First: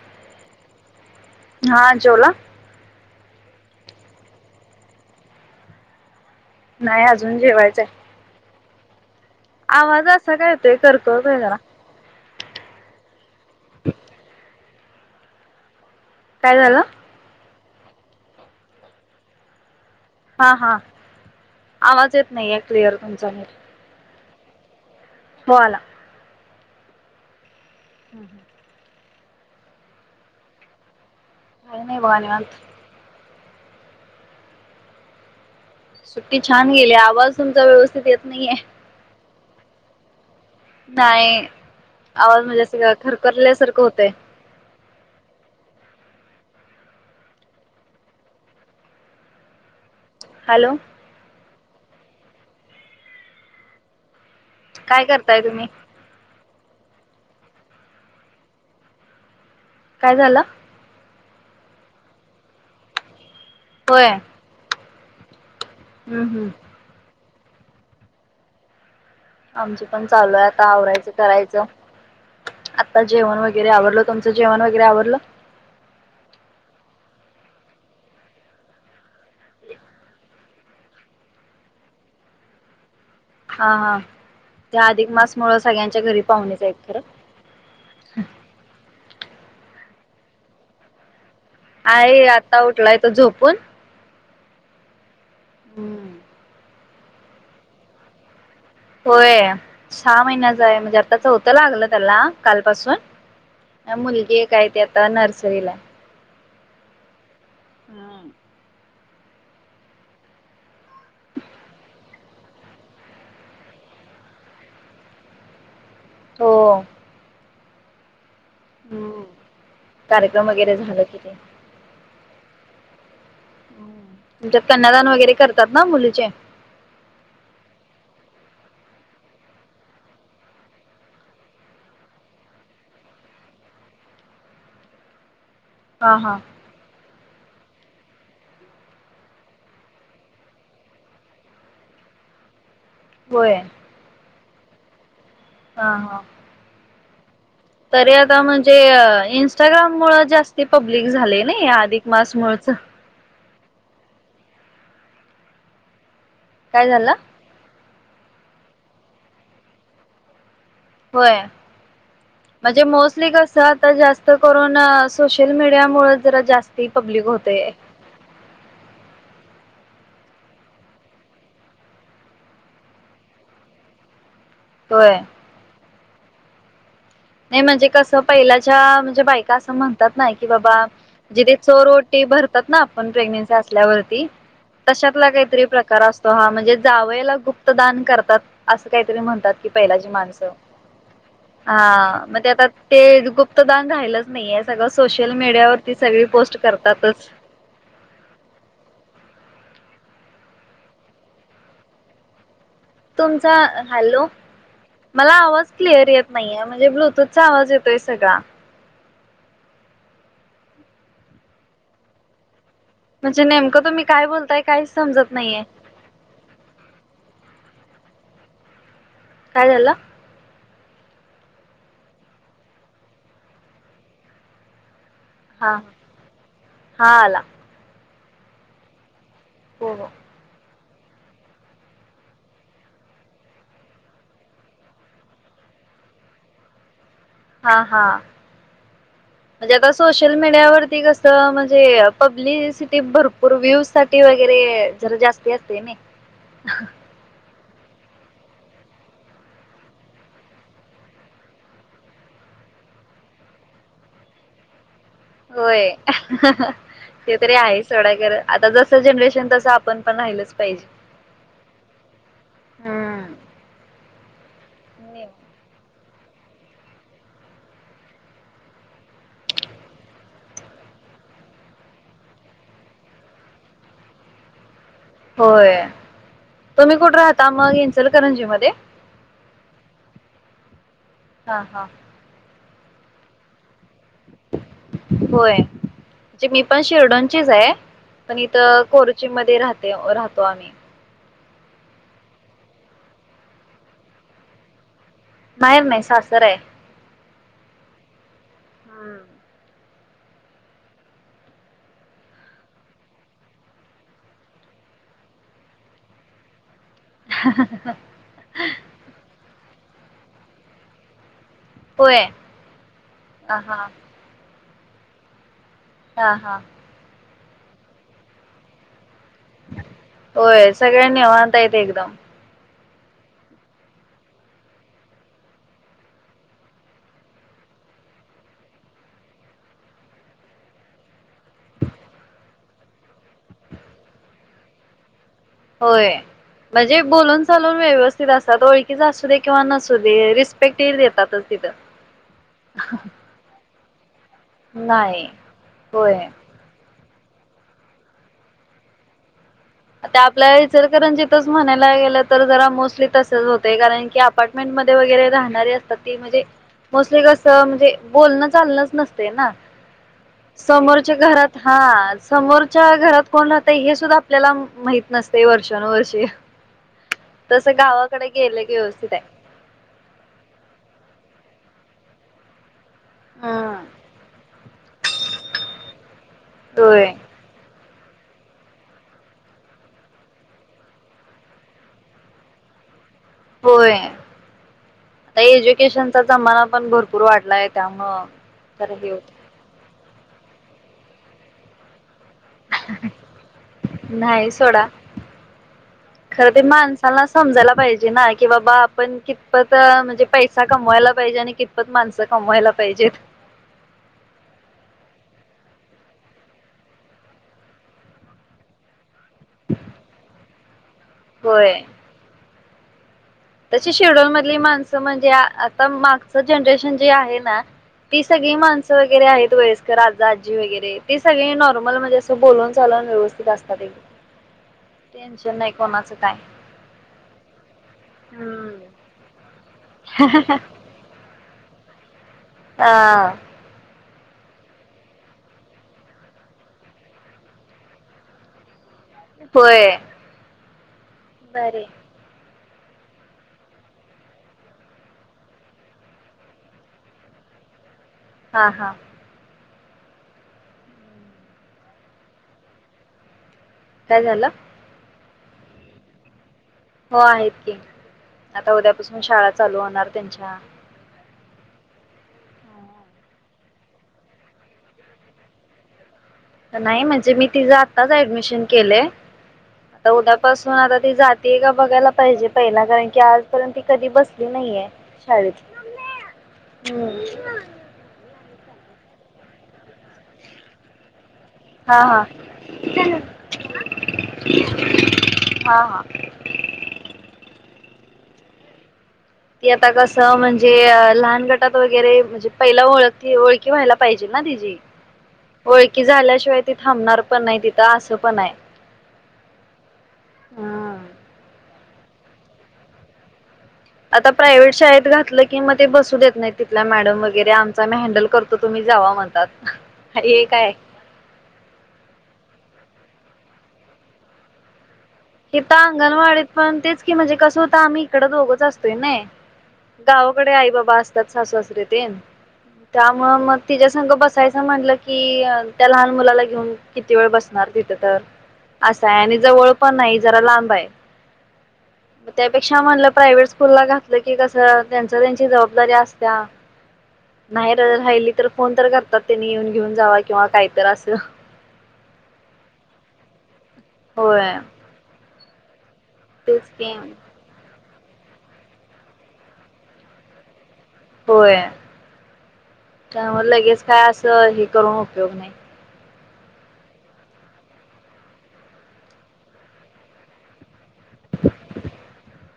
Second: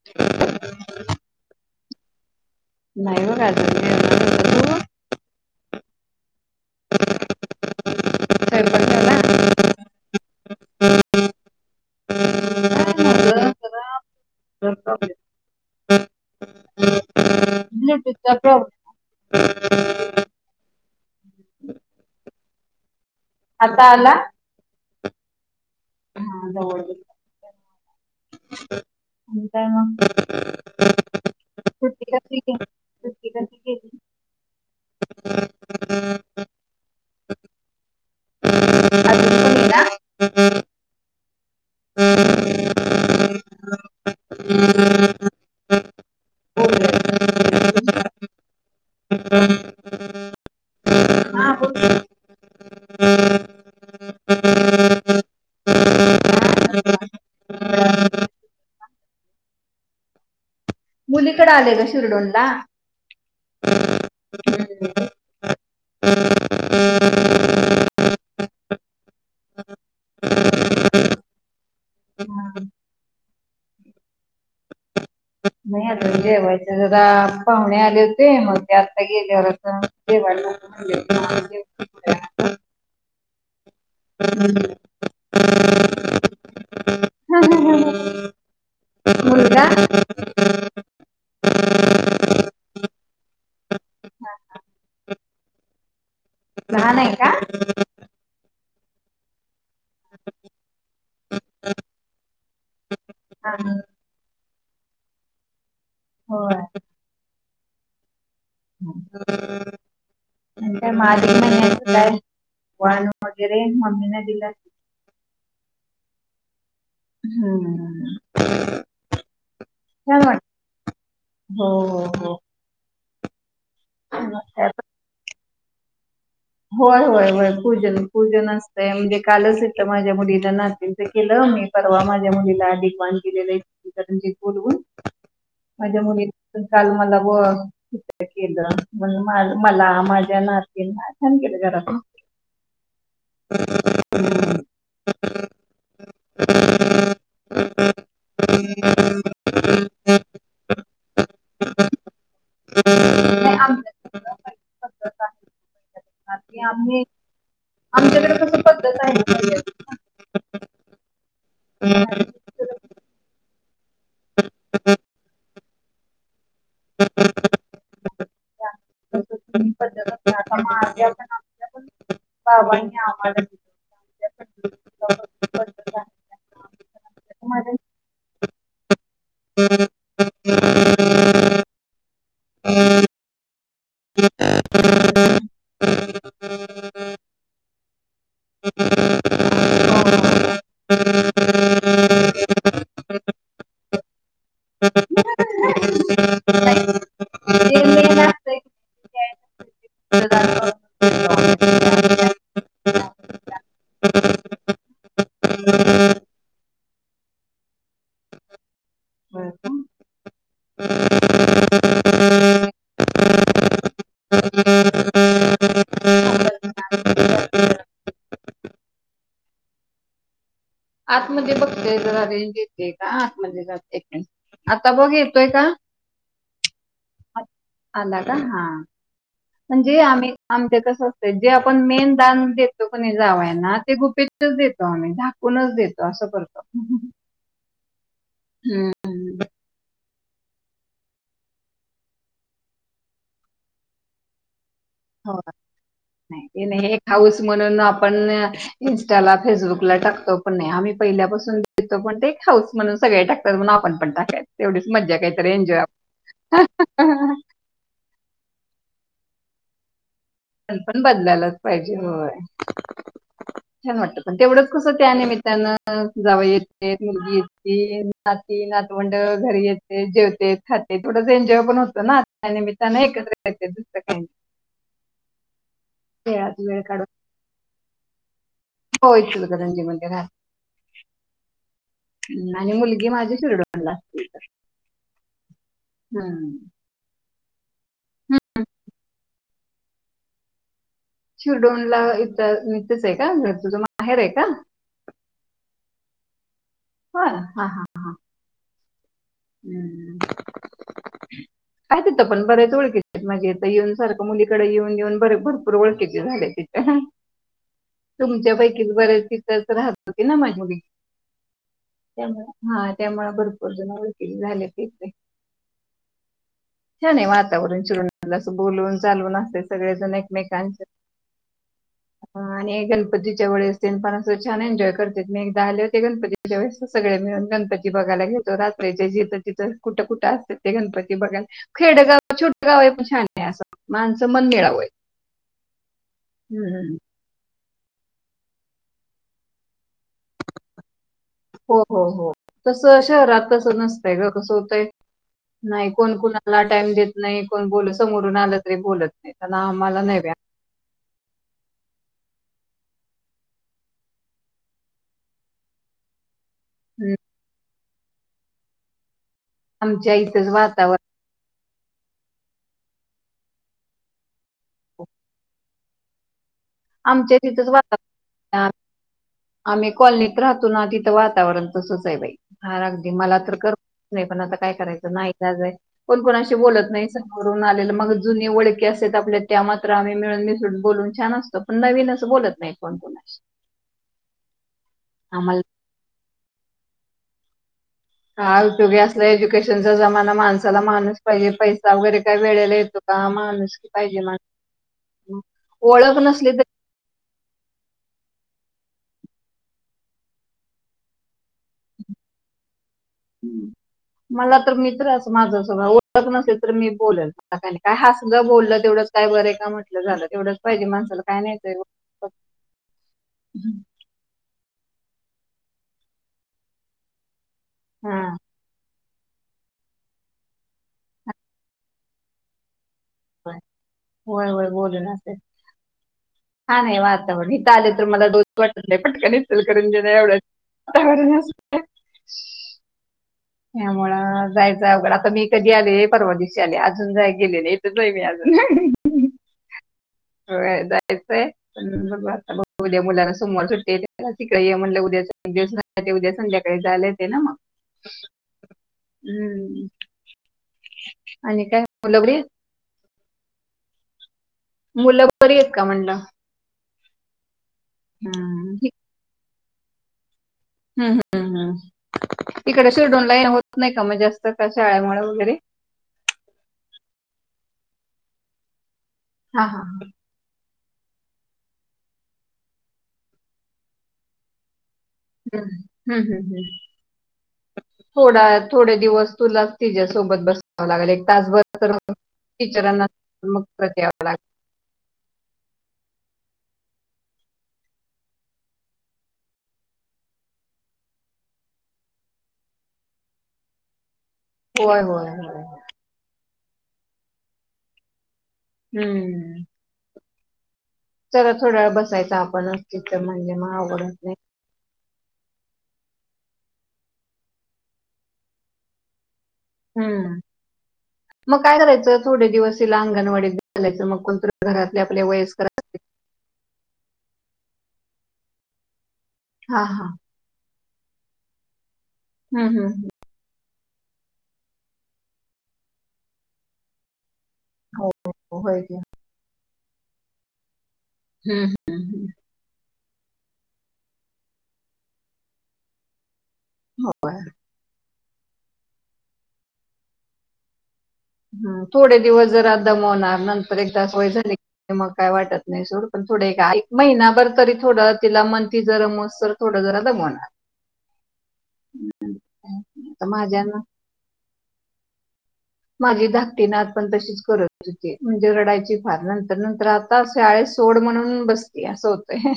ह [inaudible] हा जेवला? नाही [inaudible] बघ अजून जेवणार. होतं नाही अजून जेवायचंय. [inaudible] स्वयंपाक झाला. आवाज असा काय येतोय खरखरतोय जरा माझं जरा ह [inaudible] [unintelligible] काय झालं? प् [unintelligible] हा हा आवाज येत नाही आहे क्लिअर तुमचा म आता आला. हो आला. हा जवळ हां हां. आणि काय मग नाही बघा [unintelligible] निवांत [unintelligible] सुट्टी छान गेली. आवाज तुमचा व्यवस्थित येत नाहीये. अजून नाही आवाज म्हणजे अस खरखरल्यासारखं होत. [unintelligible] पण ये हॅलो. ना बोलूया. काय करताय तुम्ही? हा बोल काय झालं? पलीकडे आले ग शिरडोनला होय हम् -हम् आमचं पण चालू आहे आता आवरायचं करायचं हा. आता जेवण वगैरे आवरलं तुमचं जेवण वगैरे आवरलं? [inaudible] नाही [inaudible] जेवायचं जरा पाहुणे आले होते मग ते आत्ता गेल्यावर जेवायचं [unintelligible] हा हा [unintelligible] अधिक मास मुळ सगळ्यांच्या घरी पाहुणेचं आहेत खरं वेळाने. [unintelligible] आहे आता उठलाय तो झोपून हम्म लहान आहे का? होय सहा महिन्याच आहे म्हणजे आताच चवथ लागलं त्याला कालपासून आणि ह मुलगी एक आहे ती आता नर्सरीला हो हम् [unintelligible] [unintelligible] वाण वगैरे मम्मीने ना दिला हो हम्म हम्म छान वाटत. कार्यक्रम वगैरे झाल किनी हो हो हो आमच्यात कन्यादान वगैरे करतात ना मुलीचे होय होय होय पूजन पूजन असतय म्हणजे कालच इथं माझ्या मुलीला ना तर केलं आम्ही परवा माझ्या मुलीला अधिक वान दिलेलं इचलकरंजीत बोलवून माझ्या हा मुली हा काल मला केलं म मला माझ्या नातींना छान केलं घरातून होय ह [unintelligible] [unintelligible] हा हा तरी यंदा म्हणजे इंस्टाग्राम मुळ जास्ती पब्लिक झाले नाही. अधिक मास मुळचं नाही आमच्या पद्धत आहे. काय आम्ही झालं. आमच्याकडे [unintelligible] होय. ह. म्हणजे मोस्टली कसं आता जास्त करून सोशल मीडिया मुळे जरा जास्ती पब्लिक होते. पता म [unintelligible] बावा आवा [inaudible] होय. नाही म्हणजे कसं पहिल्याच्या म्हणजे बायका असं म्हणतात. नाही. कि बाबा जिथे चोर ओटी भरतात. ना आपण प्रेग्नेन्सी असल्यावरती तश्यातला काहीतरी प्रकार असतो हा म्हणजे जावयाला गुप्तदान करतात. असं काहीतरी म्हणतात कि पहिले जी माणसं. ह हा मग ते आता ते गुप्त दान राहालंच नाही. नाही सगळं सोशल मीडियावरती सगळी पोस्ट करतातच. तुमचा हॅलो. मला आवाज क्लिअर येत नाहीये म्हणजे ब्लूटूथचा आवाज येतोय सगळा [unintelligible] म्हणजे नेमकं तुम्ही काय बोलताय काहीच समजत नाहीये. हम. काय झालं. आत मध्ये बघतेय जरा रेंज येते का आात मध्ये जात आता बघ. श्वेता हा हा आला का आला का हा. हो म्हणजे हो आम्ही आमच्या कसं असतं जे आपण मेन दान देतो कोणी जावयांना ते गुपित. देतो आम्ही झाकूनचं देतो असं करतो. हा. हा. हम्. म्हणजे आता सोशल मीडियावररती कसं. म्हणजे पब्लिसिटी भरपूर व्ह्यूज साठी वगैरे. जरा हो जास्ती असते ना नाही हे हाऊ [inaudible] स म्हणून आपण इन्स्टॉला फेसबुकला टाकतो पण नाही. आम्ही पहिल्यापासून देतो पण ते एक हाऊस म्हणून सगळे टाकतो. करून आपणं टाकायचं तेवढीचं मजा काय? होय ते तरी आहेचं. सय [inaudible] आता जसं जनरेशन तसं आपण पण राहिलच. पण पाहिजे. पण बदलायलाचं पाहिजे होय. हम्म छान वाटतं पण तेवढंच कसं त्या निमित्तानं. जावई येति मुलगी येतिनं नाती नातवंड घरी येतलं. ते जेवते खाते थोडसं एन्जॉय पण होतो ना त्या निमित्तानं एकत्र येते. दुसरं काही होय खेळात वेळ तुम्ही काढून कुठे राहता मग येचल करंजी मध्ये हो इंचलकरंजी मध्ये राहता. हा. हा. आणि मुलगी माझी शिरोडा ला होय मी पण शिर्डोनचीच आहे पण इथं खोर्ची मध्ये राहत. ते राहतो आम्ही शिरडोणला इथंच का तुझे माहेर एका आहे का? माहेर नाही सासर आहे. हो हा. हा. हं. हम्म. काय तिथं पण बरेच ओळख आहेत मागे येऊन सारखं मुलीकडे येऊन येऊन बर भरपूर ओळख झाले तिथ. ह. तुमच्यापैकी बरेच तथच राहत होते ना माझी होय त्यामु हा त्यामु ह भरपूर हा जण वळकिली झाले ते हा हा. हछ नाही वातावरण चिरून असं बोलवून चालवून अस. होय सगळ्यांनी आव्हता येते एकदम आणि गणपती च्या वेळेस स पण अस छान एन्जॉय करत मी एकदा आले होते गणपती सगळे मिळून गणपती बघायला घेतो रात्री ज जिथं तिथं कुठं कुठं असत ते गणपती बघा खेडगाव छोटं गाव आहे पण छान आहे असं माणसं मन मिळावंय. होय म्हणजे बोलून चलून व्यवस्थित असतात ओळखीच असू दे किंवा नसू दे रिस्पेक्ट ये देतात. हो हो हो तसं शहरात तसं नसतय ग कसं होतय नाही नाही होय. कोणकण मला टाइम देत नाही कोण बोल समोरून आलं तरी बोलत नाही. आ आमला आता आपल्या सर कारण जिथंच म्हणायला गेलं तर जरा मोस्टली तसंच होतं कारण की अपार्टमेंटमध्ये वगैरे राहणारी अस ते म्हणजे मोस्टली कसं म्हणजे बोलणं चाललंच नसते ना आमच्या इथंच वातावरण समोरच्या घरात. हा समोरच्या घरात कोण राहतयं हे सुद्धा आपल्याला माहितं नसते वर्ष नव [inaudible] र्षी आमच्या तस तिथंच वातावरण गावाकडे गेले व्यवस्थित आहे आम्ही कॉलनीत राहतो ना तिथं वातावरण तसंच आहे बाई हा अगदी मला तर करत हम्म नाही. पण आता काय करायचं नाही लाज आहे कोण कोणाशी बोलत होय नाही. करून आलेलं मग जुने वओळखी असत आपल्या त्या मात्र आम्ही मिळून मिसळून बोलून छान असतो पण नवीन असं बोलत नाही कोण कोणा होय आता आम्हाला एज्युकेशनचा जमाना पण भरपूर वाढलाय त्यामुळ हा उद्योगी असल्या एज्युकेशनचा जमाना माणसाला माणूस पाजे पैसा वगैरे का वेळेला येतो का माणस की पाहिजेण नाही सोडा ओळख खरं नसली ते त माणसाला समजायला पाहिजे ना की बाबा आपण कितपत म्हणजे पैसा कमवायला पाहिजे आणि माणसं कमवायला पाहिजेत हम्म मला तर मित्रच माझं सगळं ओळत नसेल तर मी बोलेल काय हसलंं बोललं तेवढंच काय बरंय का म्हटलं झालं तेवढंच पाहिजे माणसाला काय नाहीतय होय तशी शेड्युल मधली माणसं म्हणजे आता मागच जनरेशन जे आहे ना तेी हा सगळी माणस वगैरे आहेत वयस्कर आज आजी वगरे ते सगळे नॉर्मल म्हणजे असं बोलून चाून व्य होय. तात होय टेन्शन नाही कोणाचं काय हा नाही वातावरण इथं आले तर मला दोन वाट हम्म फटका दिसेल करून घे नाही एवढ्याच [inaudible] हा यामु जायचय अवघड आता मी कधी आले परवा दिशी आले अजून जाय गेलेले इथचई मी अजून होय हो जायचंय बरे आता ब उद्या मुलांना सोमवार सुटते त्या तिकडे म्हणलं उद्या दि उद्या संध्याकाळी झालं ते ना मग ह हा हा हम्म आणि काय लगड काय झालं मुलं बरी आहेत का म्हणलं हो आहेत की हा आता उद्यापासून शाळा चालू होणार त्यांच्या हम्म हम्मम् इकडेशीर दोन लाईन होत नाही का मग जास्त कश आळमळ वगैरे नाही म्हणजे मी तिझं आत्ताच ऍडमिशन केलंय हा हा ह आता उद्यापासून आता ती जातीय का बघायला पाहिजे पहिला कारण की आजपर्यंत ती कधी बसली नाहीये शाळेत हम्म हम्म हम्म हम्म. मम्मी हम्म थोडा थोडे दिवस तुला तिच्या सोबत बसव लागेल एक तासभर हा [unintelligible] हा टीचरांना मग ते आपल ऐकता हा हा ती आता कसं म्हणजेअ लहान गटात वगैरे म्हणजे पहिला ओळख ओळखी व्हायला पाहिजे ना तिची होय होय ओळखी झाल्याशिवाय ती थांबणार पण नाही तिथं असं पण आहे हम्म हम्म चला थोड्या वेळ बसायं आपण अस तर म्हण मग अवघडच आता नाही प्रायव्हेट शाळेत घातलं कि मग ते बसू देत नाही तिथला मॅडम वगैरे आमचा मी हँडल करतो तुम्ही जावा म्हणतात हम्म हे काय मग काय करायचं थोडे दिवस तिला अंगणवाडीत घलायचं मग कोणत घरातले आपले वय हे तर अंगणवाडीत पण तेच की म्हणजे कसं होत आम्ही इकड दोघंच असतोय नाही हा हा गाव तिकडे आई बाबा असतात सासूा सासरे तेन हम् हम ह मग मग तिच्यासग बसायचं म्हटलं की त्या लहान मुलाला घेऊन किती वेळ बसणार तिथं तर होय की असा आहे आणि जवळ पण नाही जरा लांब आहे हम्म हम् त्यापेक्षा म्हणलं प्रायव्हेट स्कूल ला घातलं की कसं त्यांच त्यांची जबाबदारी असत्या हो. नाही र राहिली तर फोन तर करतात त्यांनी येऊन घेऊन जावा किंवा काही तर असं ह थोडे दिवस जरा दमवणार नंतर एकदा अस वय झाली होय. मग काय वाटत नाही सुर पण थोडे तेच की महिनाभर तरी थोडं तिला मंथली जरमस तर थोडं जरा दमवणार होय आता त्यामुळे माझ्या लगेच काय असं हे करून उपयोग नाही माझी धाकटीनात पण तशीच करत होती म्हणजे रडायची फार नंतर नंतर राहात आता शाळेत सोड म्हणून बसतीया असं होत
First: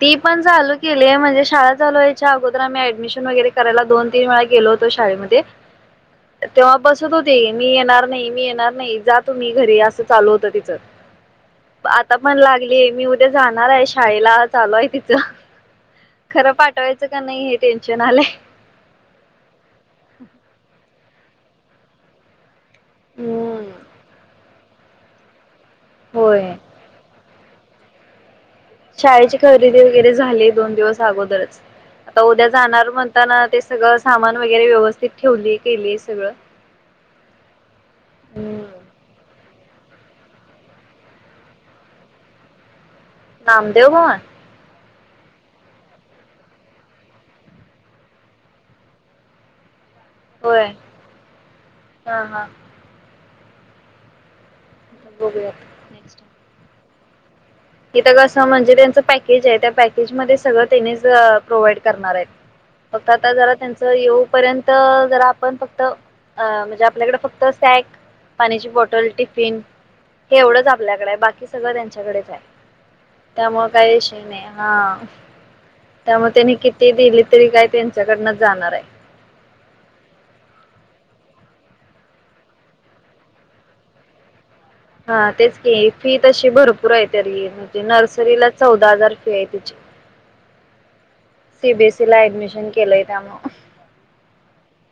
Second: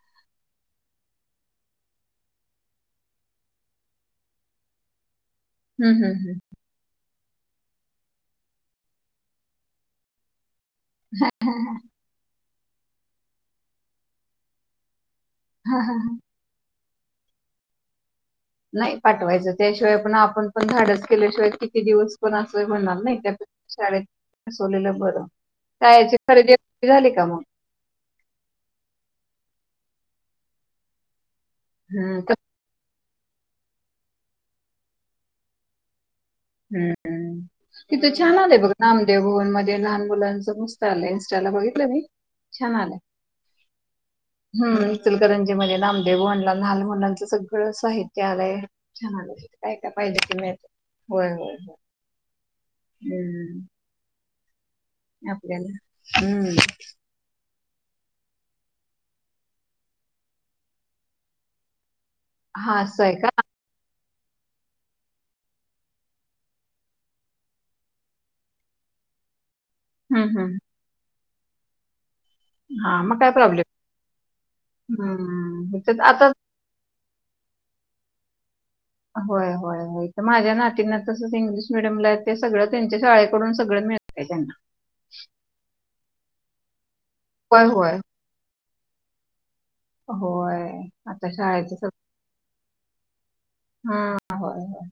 ती पण चालू केलीये म्हणजे शाळा चालवायच्या अगोदर आम्ही ऍडमिशन वगैरे करायला दोन तीन वेळा गेलोत तो शाळेमध्ये हम् हम हम तेव्हा बसत होती मी येणार नाही मी येणार नाही जा तुम्ही घरी असं चालू होतं तिचं हा हा ह आता पण लागली मी उद्या जाणार आहे शाळेला चालू आहे तिचं हा हा हा खरं पाठवायचं का नाही हे टेन्शन आले नाही पाठवायचं त्याशिवाय पण आपण पण धडच केल्याशिवाय किती दिवस पण असं म्हणणार नाही का हम्म शाळेत बसवलेलं बरं शाळेची खरेदी होय सुट्टी झाली का मग शाळेची खरेदी वगैरे झाली दोन दिवस अगोदरच हम्म, आता उद्या जाणार म्हणताना ते सगळं सामान वगैरे व्यवस्थित ठेवली केली सगळं हम्मम तिथं छान आलंय हम्म बघ नामदेव भवन मध्ये लहान मुलांच मस्त आलं इनस्टाला बघितलं मी छान आलं नामदेव भवन हम् चुलकरंजी मध्ये नामदेव भवनला लहान मुलांचं सगळं साहित्य आलंय छान आलं काय काय पाहिजे त नाही होय होय होय हा हा हम्म बघूयात आपल्याला हम्म तिथ कसं म्हणजे त्यांचं पॅकेज आहे त्या पॅकेज मध्ये सगळं त्यांनीच प्रोवा्हाइड करणार आहेत हा असं फक्त आहे का आता जरा त्यांचा येऊपर्यंत जरा आपण फक्त अ म्हणजे आपल्याकडे फक्त सॅक पाण्याची बॉटल टिफिन हे हम्म हम्म एवढंच आपल्याकडे आहे बाकी सगळं त्यांच्याकडेच आहे हा मग काय त्यामु प्रॉब्लेम काहीश नाही हा हम्म इथं त्यामुळे आता त्यानी किती ते दिले तरी काय त्यांच्याकडनं जाणार आहे होय होय होय तर माझ्या नातींना तसंच इंग्लिश मिडियम ला आहे ते सगळं त्यांच्या शाळेकडून सगळं मिळ काच ना हा तेच की फी तशी भरपूर आहे तरी होय म्हणजे होय नर्सरीला चौदा हजार फी आहे तिची होय आता शाळेचं सगळं सीबीएसईला अॲडमिशन केलं होताम हा हो होय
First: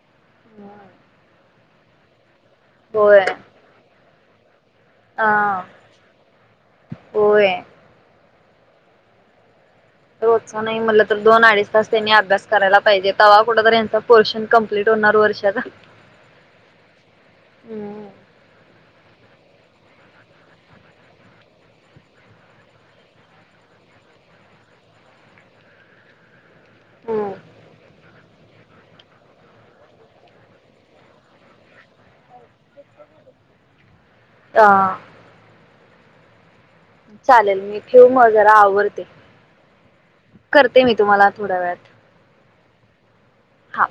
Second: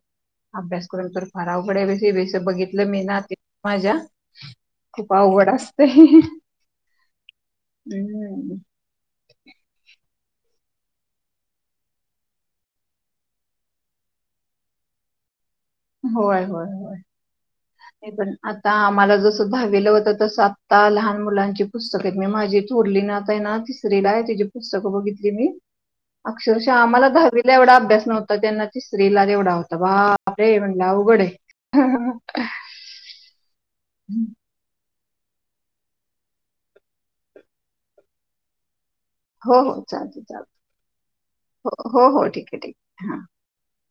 अभ्यास करून तर फार अवघडे बेस बघितलं मी ना ते होय माझ्या खूप आवड हा असते हम् होय. रोज नाही म्हटलं तर दोन अडीच तास त्यांनी अभ्यास करायला पाहिजे तेव्हा कुठ यांचा पोर्शन कम्प्लीट लय दोन वर्षाचा होय होय होय हम्म नाही पण आता आम्हाला जसं दहावीला होतं तस आत्ता लहान मुलांची पुस्तक आहेत मी माझी थोरली नाताय ना तिसरी ला आहे तची पुस्तकं बघितली मी अक्षरशः आम्हाला हम्म दहावीला एवढा अभ्यास नव्हता त्यांना त स्त्रीला तेवढा होता बा रे म्हणलं उघडे हम्म ह चालेल मी ठेऊ म जरा आवडते हो हो चालते चाल थोड्या हो वेळात हो हो ठीक आहे ठीक हा हा.